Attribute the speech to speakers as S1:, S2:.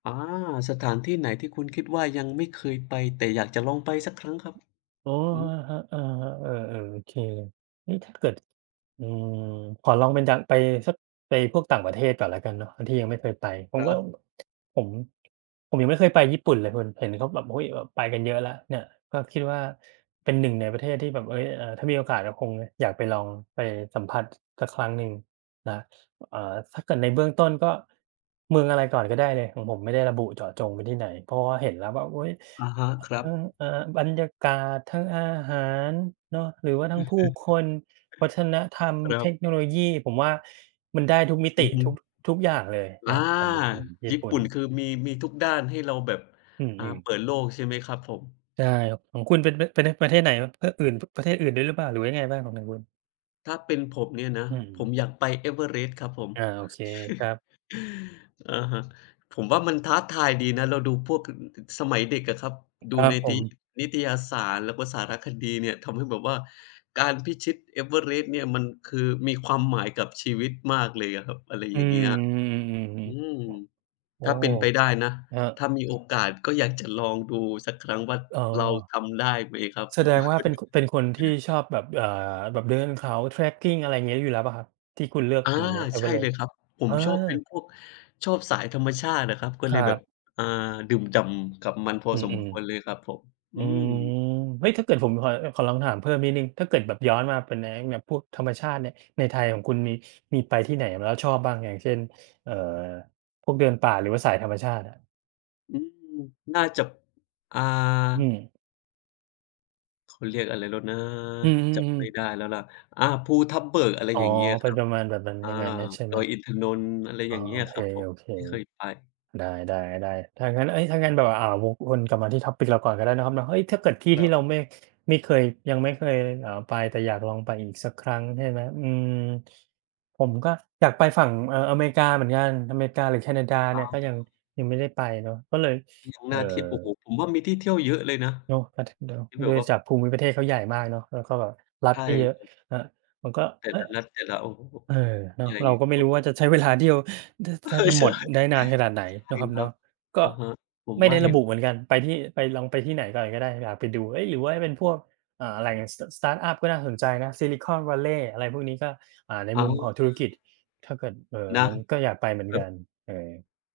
S1: อา สถานที่ไหนที่คุณคิดว่ายังไม่เคยไป แต่อยากจะลองไปสักครั้งครับ?
S2: โอ้
S1: อืม
S2: อะฮะ อะฮะ เอ่อ ๆ โอเค นี่ถ้าเกิด อืม ขอลองเป็นดัง ไปสัก ไปพวกต่างประเทศก่อนแล้วกันเนาะ ที่ยังไม่เคยไป ผ
S1: ค
S2: ม
S1: ร
S2: ว่า
S1: ับ
S2: ผม ผมยังไม่เคยไปญี่ปุ่นเลยเพิน เห็นเขาแบบ อุ๊ย แบบไปกันเยอะแล้วเนี่ย ก็คิดว่าเป็น 1 ในประเทศที่แบบ เอ๊ย อ่า ถ้ามีโอกาสก็คงอยากไปลอง ไปสัมผัสสักครั้งหนึ่งนะ อ่า ถ้าเกิดในเบื้องต้น ก็เมืองอะไรก่อนก็ได้เลย ของผมไม่ได้ระบุเจาะจงไปที่ไหน เพราะว่าเห็นแล้วแบบ อุ๊ย
S1: อะฮะ ครั
S2: เอ่อ
S1: บ
S2: อ่า บรรยากาศ ทั้งอาหารเนาะ หรือว่าทั้งผู้คน วัฒนธรรม
S1: ครั
S2: เท
S1: บ
S2: คโนโลยี ผมว่า มันได้ทุกมิ
S1: อ
S2: ต
S1: ื
S2: ิ
S1: อฮึ
S2: ทุก ทุกอย่างเลย
S1: อ
S2: น
S1: า
S2: ะ ผมเลย ผม ญี
S1: ญ
S2: ่
S1: ี่
S2: ปุ
S1: ป
S2: ่
S1: ุ่น
S2: น
S1: คือ มี มีทุกด้านให้เราแบบ
S2: อื
S1: อ่า
S2: ม ๆ
S1: เปิดโลกใช่ไหมครับผม?
S2: ใช่ครับ ของคุณ เป็น ป เป็น ท ประเทศไหนครับ ทะอื่น ป ประเทศอื่นด้วยหรือเปล่า? หรือว่ายังไงบ้างของทางคุณ?
S1: ถ้าเป็นผมเนี่ยนะ
S2: อื
S1: ผ
S2: ม
S1: มอยากไป Everest ครับผม
S2: อา โอเคครับ
S1: อะฮะ ผมว่ามันท้าทายดีนะ เราดูพวก ค ค สมัยเด็กอะครับ ดู
S2: ครั
S1: ใ
S2: บ
S1: น
S2: ผ
S1: ติ๊
S2: ม
S1: นิตยสาร แล้วก็สารคดีเนี่ย ทำให้แบบว่าการพิชิต Everest เนี่ย มันคือมีความหมายกับชีวิตมากเลยอะครับ อะไร
S2: อื
S1: อย่างเงี้ย
S2: ม ๆ ๆ อือฮึ
S1: อืม
S2: โอ๊
S1: ถ
S2: ะ
S1: ้าเ
S2: โ
S1: ป
S2: อ
S1: ็
S2: ้!
S1: นไปได้นะ
S2: ครั
S1: ถ
S2: บ
S1: ้ามีโอกาสก็อยากจะลองดูสักครั้งว่า
S2: อ๋อ
S1: เราทำได้ไหมครับ
S2: แส
S1: ผ
S2: ด
S1: ม
S2: งว่าเป็น ค เป็นคนที่ชอบแบบ อ่า แบบเดินเขา trekking อะไรเงี้ย อยู่แล้วเปล่าครับ? ที่คุณเลือก
S1: อา
S2: เป็นเนี่ย
S1: ใช่เล
S2: Everest
S1: ยครับ ผ
S2: อ
S1: มชอบเป็น
S2: า
S1: พวก ชอบสายธรรมชาติอะครับ ก็
S2: ค
S1: เล
S2: รั
S1: ยแบบ
S2: บ
S1: อ่า ดื่มด่ำกับมันพอ
S2: อือ
S1: สมควรเลยครับผม
S2: ๆ
S1: อ
S2: อ
S1: ื
S2: ืม
S1: ม
S2: เฮ้ย! ถ้าเกิดผมขอ เอ่อ ขอลองถามเพิ่มนิดหนึ่ง ถ้าเกิดแบบย้อนมาเป็นในไอ้แบบพวกธรรมชาติเนี่ย ในไทยของคุณ มี มีไปที่ไหนมาแล้วชอบบ้าง? อย่างเช่น เอ่อ พวกเดินป่า หรือว่าสายธรรมชาติอะ
S1: อืม น่าจะ อ่า
S2: อืม
S1: เขาเรียกอะไรแล้วนะ
S2: อื
S1: จ
S2: ม
S1: ำไม่
S2: ๆ ๆ
S1: ได้แล้วล่ะ อ่า ภูทับเบิก อะไร
S2: อ๋อ
S1: อย่างเงี้ย
S2: เป็
S1: ค
S2: น
S1: รั
S2: ป
S1: บ
S2: ระมาณแบบนั้น
S1: อ
S2: อ
S1: า
S2: ย่างงั้นน่ะ ใช่ไ
S1: ด
S2: หม
S1: อยอินทนนท์ อะไร
S2: อ๋
S1: อ
S2: อ
S1: ย่างเงี
S2: โ
S1: ้
S2: อ
S1: ย
S2: เ
S1: ครับผม
S2: ค
S1: ที่เคยไป
S2: ๆ ได้ ๆ ๆ ถ้างั้น เอ๊ย ถ้างั้นแบบว่า อ่า วกวนกลับมาที่ topic เราก่อนก็ได้เนาะครับเนาะ เฮ้ย! ถ้าเกิดที่
S1: ค
S2: ท
S1: ร
S2: ี่
S1: ับ
S2: เรา ไม่ ไม่เคยยังไม่เคย อ่า ไปแต่อยากลองไปอีกสักครั้ง ใช่ไหม อืม ผมก็อยากไปฝั่ง เอ่อ อเมริกาเหมือนกัน อเมริกาหรือแคนาดา
S1: ค
S2: เนี่ย
S1: รับ
S2: ก็ ยัง ยังไม่ได้ไปเนาะ ก็เลย
S1: ยัง
S2: เอ่
S1: น
S2: อ
S1: ่าเที่ยว โอ้โฮ! ผมว่ามีที่เที่ยวเยอะเลยนะ
S2: เนาะ ประเทศเดียว
S1: ที่แบ
S2: โด
S1: บ
S2: ย
S1: ว่า
S2: จากภูมิประเทศเขาใหญ่มากเนาะ แล้วก็แบบรั
S1: ใ
S2: ฐ
S1: ช่
S2: ก็เยอะ
S1: ครับ
S2: อะ ผมก็
S1: แต่
S2: อ
S1: ล
S2: ะ
S1: ะรัฐ แต่ละ โอ้โฮ!
S2: เออ เน
S1: ใ
S2: าะ
S1: หญ่
S2: เราก็ไม
S1: ก
S2: ่
S1: ว่า
S2: รู้ว่าจะใช้เวลาเที่ยว ท
S1: ภู
S2: แท
S1: ทับเบิก เอ
S2: บ
S1: อ
S2: จะ
S1: ใช
S2: หม
S1: ่
S2: ดได้นานขนาดไหน
S1: ใ
S2: เ
S1: ช
S2: นา
S1: ่
S2: ะครับ
S1: ค
S2: เ
S1: ร
S2: น
S1: ั
S2: า
S1: บ
S2: ะ ก็
S1: อะฮะ ผม
S2: ไม่
S1: ว
S2: ไ
S1: ่
S2: ด
S1: า
S2: ้
S1: เ
S2: ร
S1: ห็
S2: ะ
S1: น
S2: บุ
S1: ด
S2: เห
S1: ้
S2: ม
S1: ว
S2: ื
S1: ย
S2: อนกัน ไปที่ ไปลอง ไปที่ไหนก่อนก็ได้ อยากไปดู เอ๊ย! หรือว่าจะเป็นพวก เอ่อ แหล่ง ส สตาร์ตอัป ก็น่าสนใจนะ Silicon Valley อะไรพวกนี้ ก็ อ่า ใน
S1: เอา
S2: มุมของ
S1: เล
S2: ธุรก
S1: ย
S2: ิจ ถ้าเกิด เอ่อ
S1: นะ
S2: มันก็อยากไปเหมือ
S1: แ
S2: น
S1: บ
S2: กั
S1: บ
S2: น เออ